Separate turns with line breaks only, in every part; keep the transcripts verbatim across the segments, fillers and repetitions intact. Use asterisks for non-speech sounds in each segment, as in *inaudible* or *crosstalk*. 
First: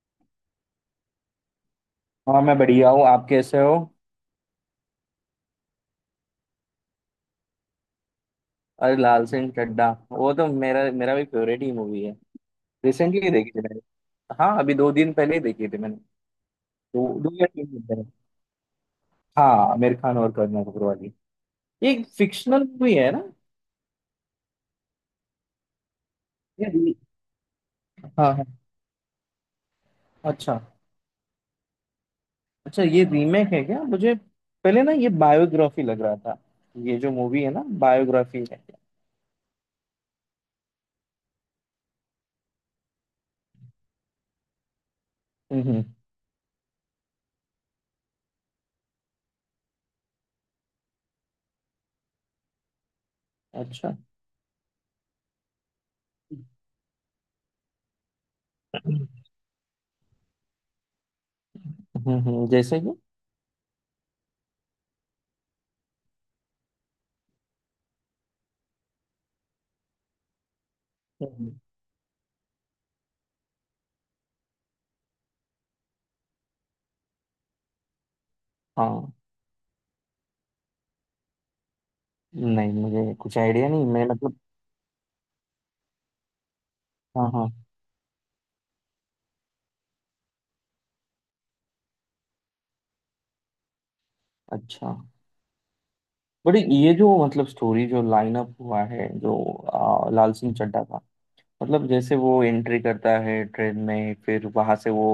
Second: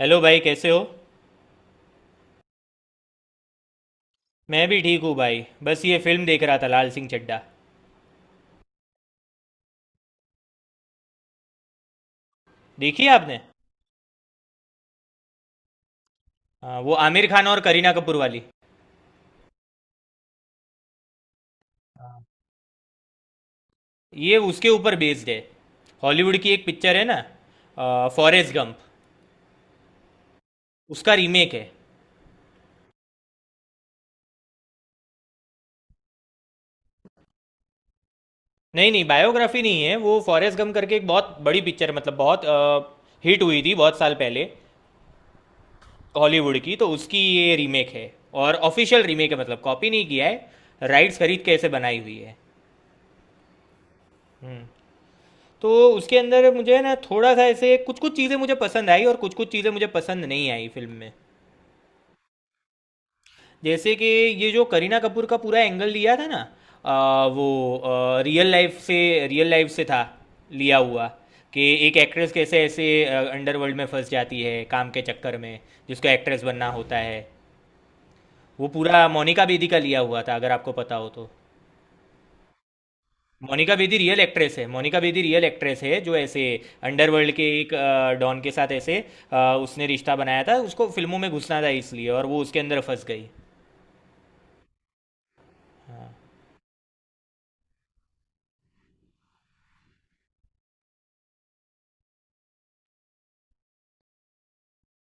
Hello भाई कैसे हो।
हाँ मैं बढ़िया हूँ। आप कैसे हो?
मैं भी ठीक हूँ भाई। बस ये फिल्म देख रहा था, लाल सिंह चड्ढा।
अरे लाल सिंह चड्ढा, वो तो मेरा मेरा भी फेवरेट ही मूवी है।
देखी है
रिसेंटली
आपने?
देखी थी मैंने। हाँ अभी दो दिन पहले ही देखी थी मैंने।
हाँ, वो
दो
आमिर
दो
खान
या
और
तीन दिन
करीना
पहले।
कपूर वाली।
हाँ, आमिर खान और करीना कपूर वाली। ये फिक्शनल मूवी है ना?
ये उसके ऊपर बेस्ड है। हॉलीवुड की एक
ये
पिक्चर
री-
है ना,
हाँ
फॉरेस्ट
हाँ।
गंप।
अच्छा।
उसका रीमेक है।
अच्छा, ये रीमेक है क्या? मुझे पहले ना ये बायोग्राफी लग रहा था। ये जो मूवी है ना बायोग्राफी है।
नहीं नहीं, बायोग्राफी नहीं है। वो फॉरेस्ट गंप करके एक बहुत बड़ी पिक्चर, मतलब बहुत हिट हुई थी बहुत साल पहले
हम्म हम्म।
हॉलीवुड की, तो उसकी ये रीमेक है। और ऑफिशियल रीमेक है, मतलब कॉपी नहीं किया है, राइट्स खरीद के ऐसे बनाई हुई है।
अच्छा।
हम्म। तो उसके अंदर मुझे ना थोड़ा सा ऐसे कुछ कुछ चीज़ें मुझे पसंद आई और कुछ कुछ चीज़ें मुझे पसंद नहीं आई फिल्म में।
हम्म हम्म, जैसे कि।
जैसे कि ये जो करीना कपूर का पूरा एंगल लिया था ना, आ, वो आ, रियल लाइफ से रियल लाइफ से था लिया हुआ।
हम्म।
कि एक एक्ट्रेस कैसे ऐसे अंडरवर्ल्ड में फंस जाती है काम के चक्कर में, जिसको एक्ट्रेस बनना होता है। वो पूरा
हाँ
मोनिका बेदी का लिया हुआ था, अगर आपको पता हो तो।
नहीं, मुझे कुछ आइडिया
मोनिका
नहीं,
बेदी
मैं
रियल
मतलब।
एक्ट्रेस है, मोनिका बेदी रियल एक्ट्रेस है जो ऐसे
हाँ
अंडरवर्ल्ड के
हाँ।
एक अ, डॉन के साथ ऐसे अ, उसने रिश्ता बनाया था, उसको फिल्मों में घुसना था इसलिए, और वो उसके अंदर फंस गई।
अच्छा।
हाँ।
बट ये जो मतलब स्टोरी जो लाइनअप हुआ है जो आ, लाल सिंह चड्ढा का, मतलब जैसे वो एंट्री करता है ट्रेन में, फिर वहां से वो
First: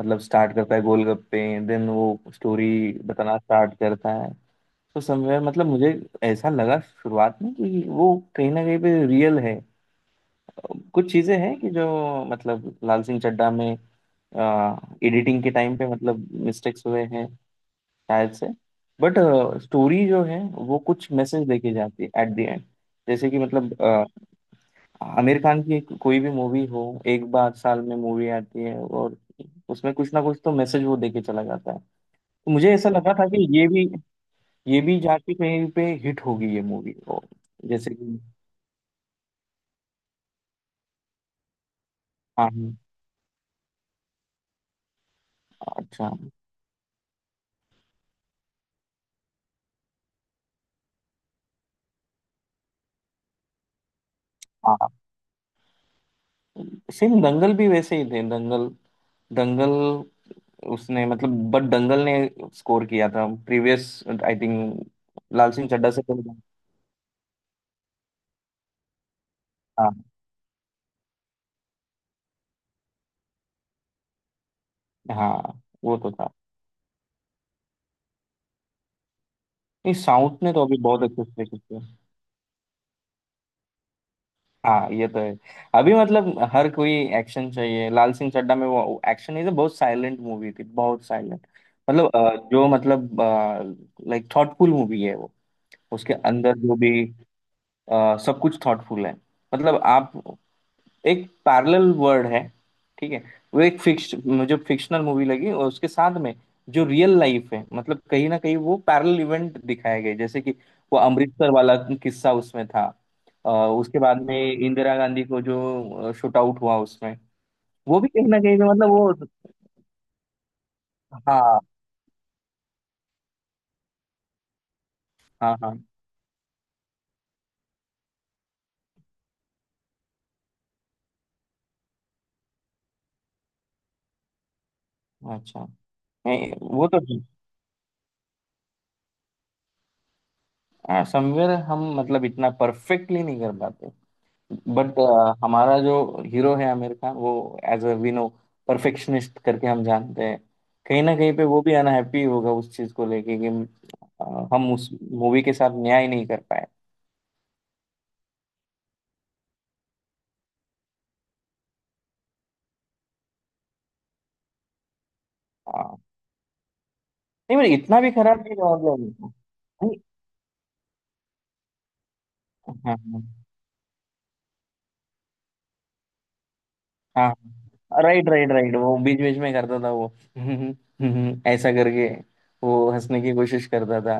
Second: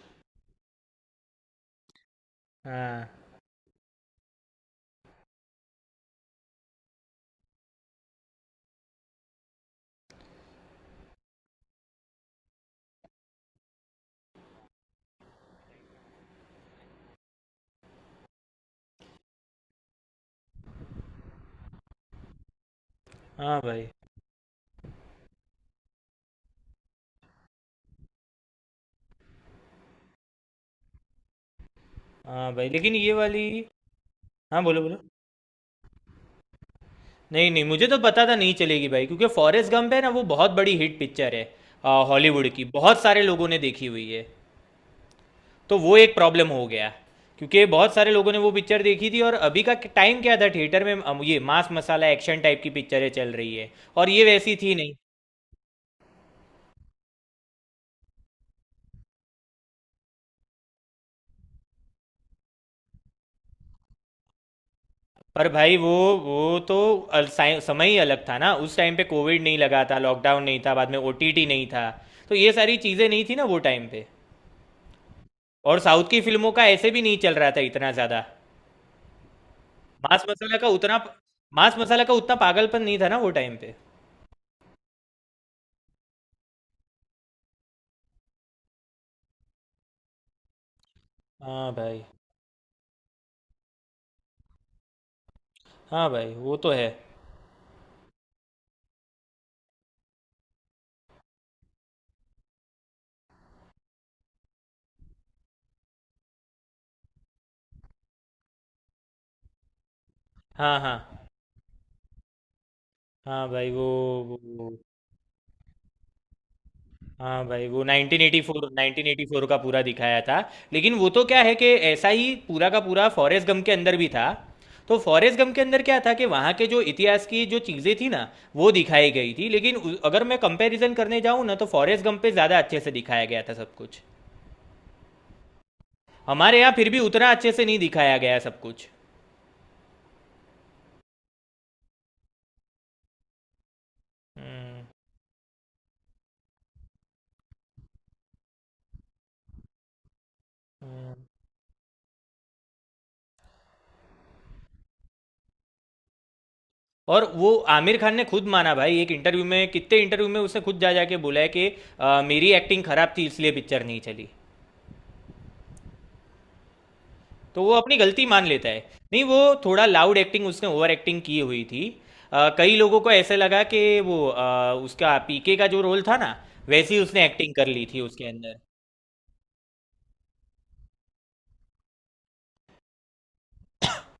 मतलब स्टार्ट करता है गोलगप्पे, देन वो स्टोरी
हाँ।
बताना स्टार्ट करता है। तो समवेयर मतलब मुझे ऐसा लगा शुरुआत में कि वो कहीं ना कहीं पे रियल है। कुछ चीजें हैं कि जो मतलब लाल सिंह चड्ढा में एडिटिंग के टाइम पे मतलब मिस्टेक्स हुए हैं शायद से, बट स्टोरी जो है वो कुछ मैसेज लेके जाती है एट द एंड। जैसे कि
हाँ
मतलब
भाई।
अ, आमिर खान की एक- कोई भी मूवी हो, एक बार साल में मूवी आती है और उसमें कुछ ना कुछ तो मैसेज वो देके चला जाता है। तो
हाँ भाई,
मुझे ऐसा
लेकिन ये
लगा था कि
वाली।
ये भी,
हाँ, बोलो
ये
बोलो।
भी जाके कहीं पे हिट होगी ये मूवी।
नहीं नहीं, मुझे
जैसे
तो
कि
पता था नहीं चलेगी भाई, क्योंकि फॉरेस्ट गंप है ना, वो बहुत बड़ी हिट पिक्चर है। अ,
हाँ
हॉलीवुड की
हाँ।
बहुत सारे लोगों ने देखी हुई है। तो वो
अच्छा।
एक प्रॉब्लम हो गया। क्योंकि बहुत सारे लोगों ने वो पिक्चर देखी थी, और अभी का टाइम क्या था थिएटर में, अम, ये मांस मसाला एक्शन टाइप की पिक्चरें चल रही है, और ये वैसी थी
हाँ,
नहीं।
सेम दंगल भी वैसे ही थे। दंगल, दंगल, उसने मतलब बट दंगल ने स्कोर किया था प्रीवियस, आई थिंक,
पर
लाल सिंह
भाई
चड्ढा
वो,
से पहले।
वो तो अल- साइ- समय ही अलग था ना, उस टाइम पे कोविड नहीं लगा
हाँ
था, लॉकडाउन नहीं था, बाद में ओ टी टी नहीं था। तो ये सारी चीज़ें नहीं थी ना वो टाइम पे।
हाँ,
और
वो
साउथ
तो
की
था।
फिल्मों का ऐसे भी नहीं चल रहा था इतना ज़्यादा।
नहीं,
मांस
साउथ ने
मसाला
तो
का
अभी
उतना
बहुत अच्छे से
मांस
किया।
मसाला का उतना पागलपन नहीं था ना वो टाइम पे।
हाँ ये तो है। अभी मतलब हर कोई एक्शन चाहिए। लाल सिंह चड्ढा में वो एक्शन इज, बहुत साइलेंट मूवी थी, बहुत साइलेंट।
हाँ भाई।
मतलब अ, जो मतलब लाइक थॉटफुल मूवी है वो।
हाँ
उसके
भाई, वो
अंदर
तो
जो
है।
भी अ, सब कुछ थॉटफुल है। मतलब आप, एक पैरेलल वर्ड है, ठीक है। वो एक फिक्स, मुझे फिक्शनल मूवी लगी, और उसके साथ में जो रियल लाइफ है मतलब कहीं ना कहीं वो पैरेलल इवेंट दिखाए गए। जैसे कि
हाँ
वो
हाँ।
अमृतसर वाला किस्सा उसमें था।
हाँ
अ,
भाई वो,
उसके बाद में
वो वो-
इंदिरा गांधी को जो शूट आउट हुआ उसमें
हाँ भाई, वो
वो भी कहीं ना कहीं से
नाइन्टीन एटी फोर,
मतलब वो।
नाइन्टीन एटी फोर का पूरा दिखाया था। लेकिन वो तो क्या है
हाँ
कि ऐसा ही पूरा का पूरा फॉरेस्ट गम के अंदर भी था। तो फॉरेस्ट गम
हाँ।
के
हाँ।
अंदर क्या था कि वहाँ के जो इतिहास की जो चीज़ें थी ना, वो दिखाई गई थी। लेकिन उ- अगर मैं कंपैरिजन करने जाऊँ ना, तो फॉरेस्ट गम पे ज़्यादा अच्छे से दिखाया गया था सब कुछ।
अच्छा। नहीं
हमारे यहाँ
वो
फिर भी
तो
उतना अच्छे से नहीं दिखाया गया सब कुछ।
समवेयर हम मतलब इतना परफेक्टली नहीं कर पाते।
हम्म।
बट हमारा जो हीरो है आमिर खान, वो as a we know perfectionist करके हम जानते हैं। कहीं
हम्म।
ना कहीं पे वो भी अनहैप्पी होगा उस चीज को लेके कि अ, हम उस मूवी के साथ न्याय नहीं कर पाए।
और वो आमिर खान ने खुद माना भाई, एक इंटरव्यू में, कितने इंटरव्यू में उसने खुद जा जाके बोला है कि अ, मेरी एक्टिंग खराब थी इसलिए पिक्चर नहीं चली।
हाँ नहीं
तो वो
मतलब
अपनी
इतना भी
गलती
खराब
मान
नहीं
लेता
था
है। नहीं
मतलब।
वो, थोड़ा
नहीं,
लाउड एक्टिंग, उसने ओवर एक्टिंग की हुई थी। अ,
हाँ
कई लोगों को ऐसे
हाँ।
लगा कि वो, अ, उसका पी के का जो रोल था ना, वैसी उसने
हाँ
एक्टिंग कर ली थी उसके
राइट राइट
अंदर।
राइट, वो बीच बीच में करता था वो *laughs* ऐसा करके वो हंसने की कोशिश करता था।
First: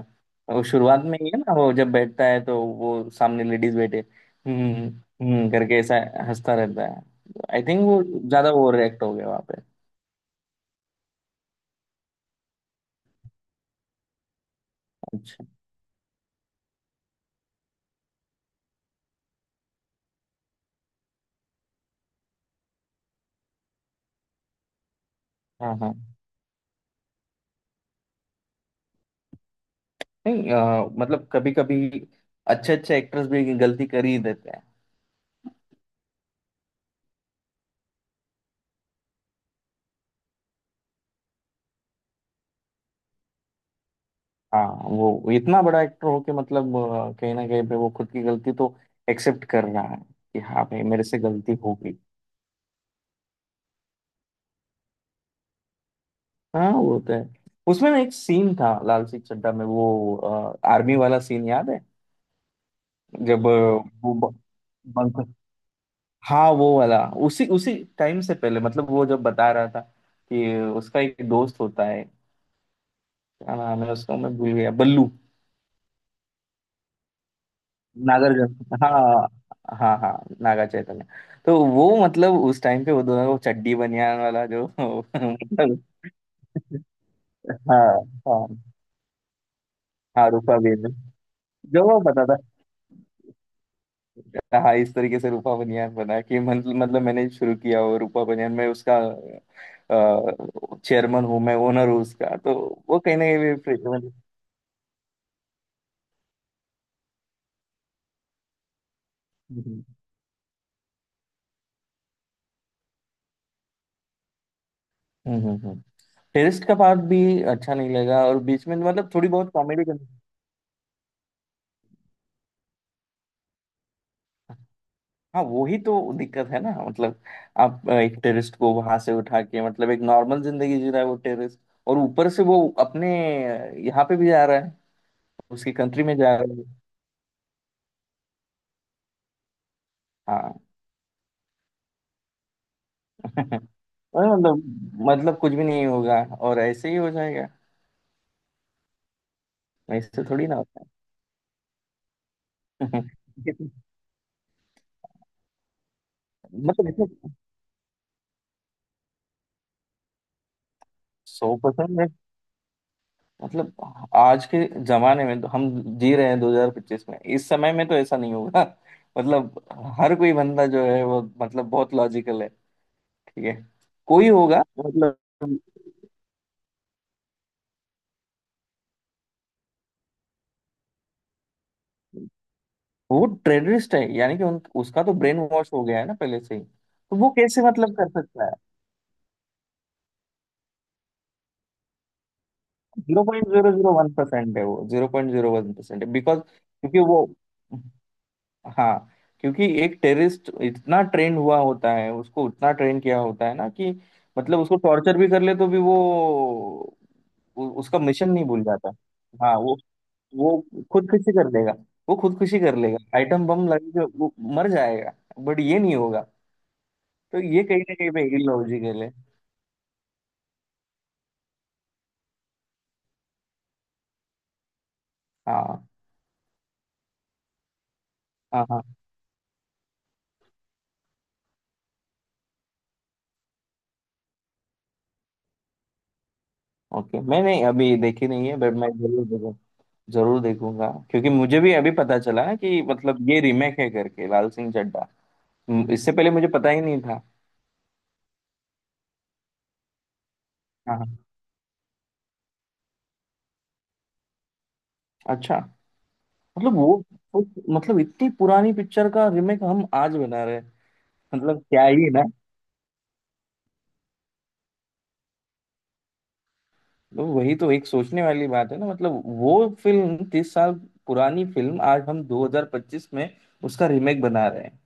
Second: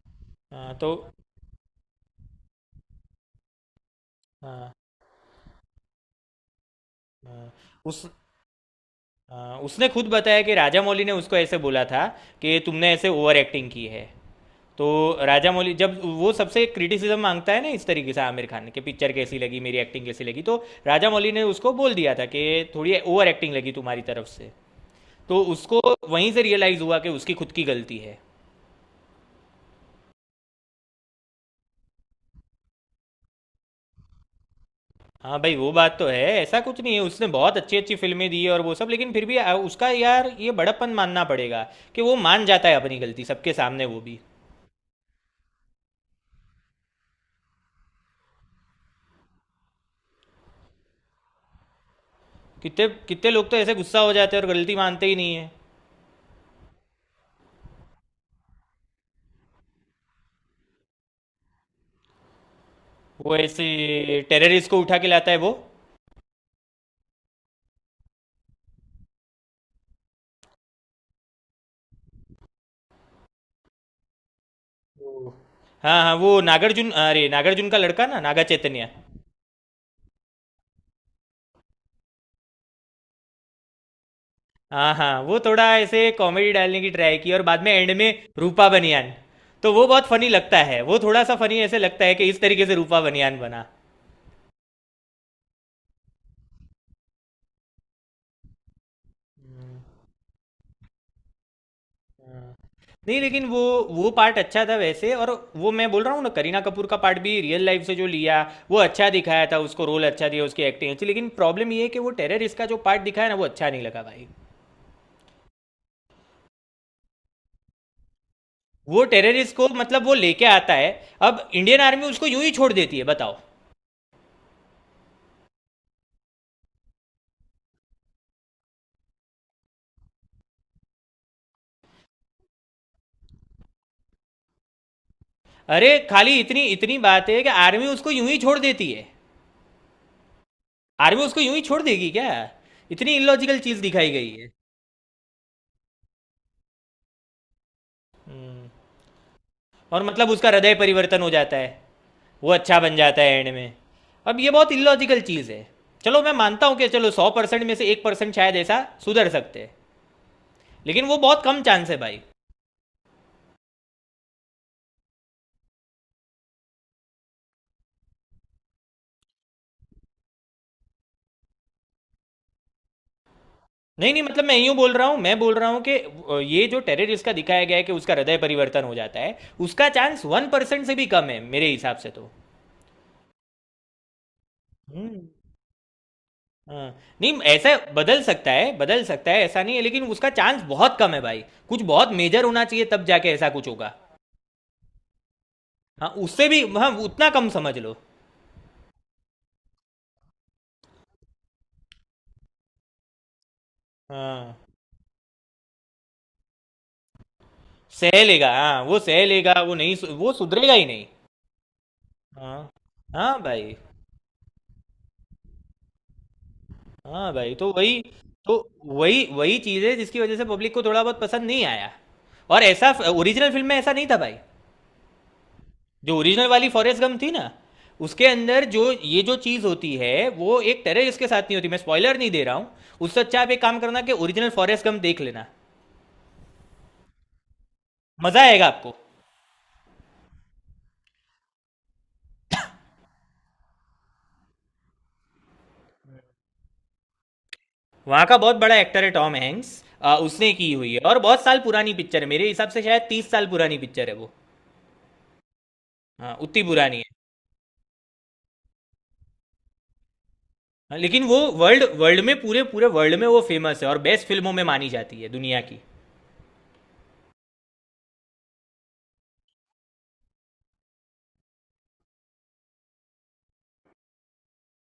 वो
हाँ तो।
शुरुआत में ही है ना, वो जब बैठता है तो वो सामने लेडीज बैठे।
हाँ
हम्म, हम्म करके ऐसा हंसता रहता है।
हाँ,
आई थिंक वो
उस,
ज्यादा ओवर रिएक्ट हो गया वहां
हाँ,
पे।
उसने खुद बताया कि राजा मौली ने उसको ऐसे बोला था कि तुमने ऐसे ओवर एक्टिंग की है। तो
अच्छा।
राजा मौली जब वो सबसे क्रिटिसिज्म मांगता है ना इस तरीके से, आमिर खान कि पिक्चर कैसी लगी, मेरी एक्टिंग कैसी लगी, तो राजा मौली ने उसको बोल दिया था कि थोड़ी ओवर एक्टिंग लगी तुम्हारी तरफ से। तो
हाँ
उसको
हाँ।
वहीं से रियलाइज़ हुआ कि उसकी खुद की गलती है।
नहीं अ, मतलब कभी कभी अच्छे अच्छे एक्टर्स भी गलती कर ही देते हैं।
हाँ भाई, वो बात तो है, ऐसा कुछ नहीं है, उसने बहुत अच्छी अच्छी फिल्में दी है और वो सब। लेकिन फिर भी आ- उसका, यार, ये बड़प्पन मानना पड़ेगा कि वो मान जाता है अपनी गलती सबके सामने, वो भी।
हाँ वो इतना बड़ा एक्टर हो के मतलब अ, कहीं ना कहीं पे वो खुद की गलती तो एक्सेप्ट कर रहा है कि हाँ भाई मेरे से गलती हो गई।
कितने कितने लोग तो ऐसे गुस्सा हो जाते हैं और गलती मानते ही नहीं है।
हाँ वो तो है। उसमें ना एक सीन था लाल सिंह चड्ढा में, वो आर्मी वाला सीन याद है?
वो
जब अ,
ऐसे
वो ब-
टेररिस्ट को उठा के लाता
बंक,
है वो।
हाँ वो वाला, उसी उसी टाइम से पहले मतलब, वो जब बता रहा था कि उसका एक दोस्त होता है, क्या नाम है उसका मैं भूल गया, बल्लू,
वो- हाँ हाँ, वो नागार्जुन, अरे नागार्जुन का लड़का ना,
नागर
नागा
गंग-
चैतन्य।
हाँ, हाँ हाँ, नागा चैतन्य। तो वो मतलब उस टाइम पे वो दोनों को चड्डी बनियान वाला जो
हाँ
*laughs*
हाँ, वो थोड़ा
मतलब।
ऐसे कॉमेडी डालने की ट्राई की, और बाद में एंड
हाँ
में
हाँ।
रूपा बनियान। तो वो बहुत फनी
हाँ रूपा
लगता है,
बनियान,
वो थोड़ा सा फनी ऐसे
जो वो
लगता है
पता
कि
था।
इस तरीके से रूपा बनियान बना।
हाँ इस तरीके से रूपा बनियान बना कि मतलब मतलब मैंने शुरू किया वो रूपा बनियान, मैं उसका चेयरमैन हूँ, मैं ओनर हूँ उसका।
हाँ,
तो वो कहीं
नहीं
ना कहीं
लेकिन
भी
वो
free-
वो
मतलब।
पार्ट अच्छा था वैसे। और वो मैं बोल रहा हूँ ना, करीना कपूर का पार्ट भी रियल लाइफ से जो लिया, वो अच्छा दिखाया था उसको,
हम्म
रोल अच्छा दिया, उसकी एक्टिंग अच्छी। लेकिन प्रॉब्लम ये है कि वो टेररिस्ट का जो पार्ट दिखाया ना, वो अच्छा नहीं लगा भाई।
Hmm hmm. टेररिस्ट का पार्ट भी अच्छा नहीं लगा, और बीच में
वो
मतलब थोड़ी बहुत
टेररिस्ट को
कॉमेडी।
मतलब वो लेके आता है, अब इंडियन आर्मी उसको यूं ही छोड़ देती है, बताओ।
हाँ वो ही तो दिक्कत है ना मतलब, आप अ, एक टेररिस्ट को वहां से उठा के मतलब एक नॉर्मल जिंदगी जी रहा है वो टेररिस्ट, और ऊपर से वो अपने अ, यहाँ पे भी जा रहा है, उसकी
अरे
कंट्री में
खाली
जा रहा
इतनी
है।
इतनी बात है कि आर्मी उसको यूं ही छोड़ देती है।
हाँ
आर्मी उसको यूं ही छोड़ देगी क्या? इतनी इलॉजिकल
*laughs*
चीज दिखाई
अरे,
गई है।
मतलब मतलब कुछ भी नहीं होगा और ऐसे ही हो जाएगा।
हम्म। और
ऐसे
मतलब
थोड़ी
उसका
ना
हृदय
होता
परिवर्तन हो जाता है, वो अच्छा
है।
बन जाता है एंड
*laughs*
में। अब ये बहुत इलॉजिकल चीज है। चलो, मैं मानता हूँ कि
मतलब
चलो, सौ
इसमें
परसेंट में से एक परसेंट शायद ऐसा सुधर सकते हैं, लेकिन वो बहुत
सौ
कम चांस है
परसेंट
भाई।
मतलब आज के जमाने में तो हम जी रहे हैं दो हज़ार पच्चीस में, इस समय में तो ऐसा नहीं होगा। *laughs* मतलब हर कोई बंदा जो है वो मतलब बहुत लॉजिकल है, ठीक है।
नहीं नहीं,
कोई
मतलब मैं
होगा
यूं बोल रहा हूं,
मतलब।
मैं बोल रहा हूं कि अ, ये जो टेररिस्ट का दिखाया गया है कि उसका हृदय परिवर्तन हो जाता है, उसका चांस वन परसेंट से भी कम है मेरे हिसाब से तो।
वो टेररिस्ट है यानी कि उन, उसका तो
हम्म।
ब्रेन वॉश हो गया है ना पहले से ही,
हाँ।
तो वो
नहीं,
कैसे
ऐसा
मतलब कर
बदल
सकता
सकता
है।
है, बदल सकता है, ऐसा नहीं है, लेकिन उसका चांस बहुत कम है भाई। कुछ बहुत मेजर होना चाहिए तब
जीरो
जाके
पॉइंट
ऐसा कुछ
जीरो जीरो
होगा।
वन परसेंट है वो, zero point zero one percent
हाँ,
है, बिकॉज
उससे भी, हाँ,
क्योंकि वो,
उतना कम समझ लो।
हाँ, क्योंकि एक टेररिस्ट इतना ट्रेंड हुआ होता है, उसको उतना ट्रेन किया होता है ना कि मतलब
हाँ,
उसको टॉर्चर भी कर ले तो भी वो उ- उसका
सह
मिशन नहीं
लेगा,
भूल
हाँ
जाता।
वो सह लेगा,
हाँ
वो
वो
नहीं सु- वो
वो
सुधरेगा ही नहीं।
खुदकुशी कर लेगा, वो खुदकुशी
हाँ।
कर लेगा,
हाँ
आइटम बम
भाई।
लगेगा, वो मर जाएगा। बट ये नहीं होगा।
हाँ
तो
भाई
ये
तो
कहीं ना
वही।
कहीं पे
तो
इलॉजिकल है।
वही वही चीज़ है जिसकी वजह से पब्लिक को थोड़ा बहुत पसंद नहीं आया। और ऐसा ओरिजिनल फिल्म में ऐसा नहीं था भाई।
हाँ
जो ओरिजिनल वाली फॉरेस्ट गम थी ना, उसके अंदर
हाँ। हाँ
जो ये जो चीज़ होती है, वो एक टेररिस्ट के साथ नहीं होती, मैं स्पॉइलर नहीं दे रहा हूँ। उससे अच्छा आप एक काम करना कि ओरिजिनल फॉरेस्ट गम देख लेना।
ओके, मैंने अभी देखी
मज़ा
नहीं है
आएगा
बट मैं
आपको।
जरूर देखूँ। जरूर देखूंगा क्योंकि मुझे भी अभी पता चला ना कि मतलब ये रीमेक है करके लाल सिंह चड्ढा। हम्म, इससे पहले मुझे पता ही नहीं था।
वहाँ का बहुत बड़ा एक्टर है टॉम हैंक्स, आ, उसने की हुई
हाँ
है। और
हाँ।
बहुत साल पुरानी पिक्चर है मेरे हिसाब से, शायद तीस साल पुरानी पिक्चर है वो।
अच्छा,
हाँ, उतनी
मतलब वो,
पुरानी है।
वो- मतलब इतनी पुरानी पिक्चर का रीमेक हम आज बना रहे हैं।
हाँ, लेकिन वो
मतलब
वर्ल्ड
क्या ही।
वर्ल्ड में, पूरे पूरे वर्ल्ड में वो फेमस है, और बेस्ट फिल्मों में मानी जाती है दुनिया की।
तो वही तो एक सोचने वाली बात है ना मतलब वो फिल्म तीस साल पुरानी फिल्म आज हम दो हज़ार पच्चीस में उसका रीमेक बना रहे हैं।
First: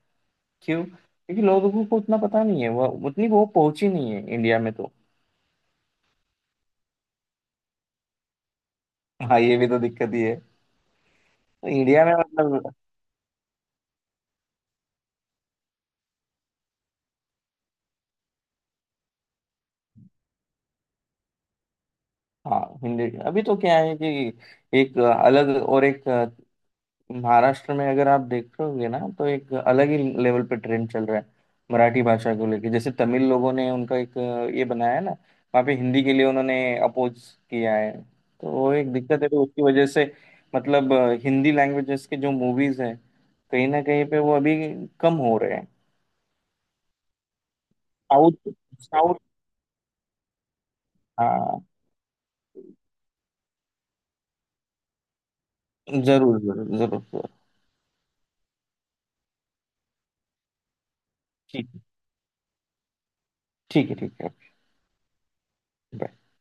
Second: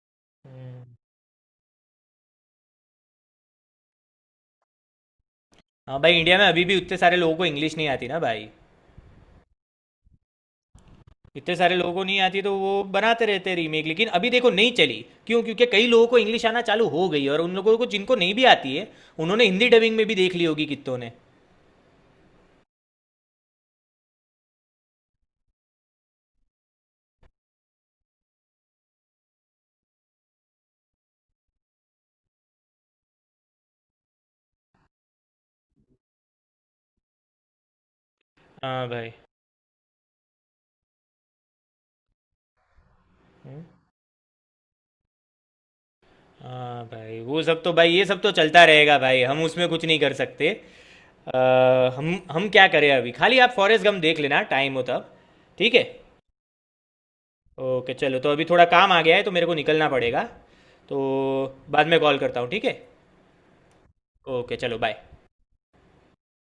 क्यों? क्योंकि लोगों को उतना पता नहीं है, वो उतनी वो पहुंची नहीं है इंडिया में तो।
हाँ भाई, इंडिया में अभी भी उतने सारे लोगों को इंग्लिश नहीं आती ना भाई।
हाँ ये भी तो दिक्कत ही है।
इतने
तो
सारे लोगों को
इंडिया में
नहीं आती, तो वो
मतलब।
बनाते रहते हैं रीमेक, लेकिन अभी देखो नहीं चली। क्यों? क्योंकि कई लोगों को इंग्लिश आना चालू हो गई है, और उन लोगों को जिनको नहीं भी आती है, उन्होंने हिंदी डबिंग में भी देख ली होगी कितनों ने।
हाँ हिंदी, अभी तो क्या है कि एक अलग और एक, महाराष्ट्र में अगर आप देखोगे ना तो एक अलग ही लेवल पे ट्रेंड चल रहा है मराठी भाषा को लेके। जैसे तमिल लोगों ने उनका एक ये बनाया है ना, वहाँ पे हिंदी के लिए उन्होंने अपोज किया है। तो वो
हाँ
एक
भाई।
दिक्कत है, तो उसकी वजह से मतलब हिंदी लैंग्वेजेस के जो मूवीज हैं
हम्म।
कहीं ना कहीं पे वो अभी कम हो रहे हैं।
हाँ भाई, वो सब तो भाई, ये सब तो
साउथ,
चलता रहेगा
साउथ।
भाई, हम उसमें कुछ नहीं कर सकते। अ,
हाँ
हम हम क्या करें, अभी खाली आप फॉरेस्ट गम देख लेना टाइम हो तब, ठीक है।
जरूर जरूर जरूर जरूर।
ओके चलो, तो अभी थोड़ा काम आ गया है तो मेरे को निकलना पड़ेगा, तो
ठीक।
बाद में कॉल करता हूँ, ठीक है।
ठीक है, ठीक है।
ओके चलो, बाय।
बाय।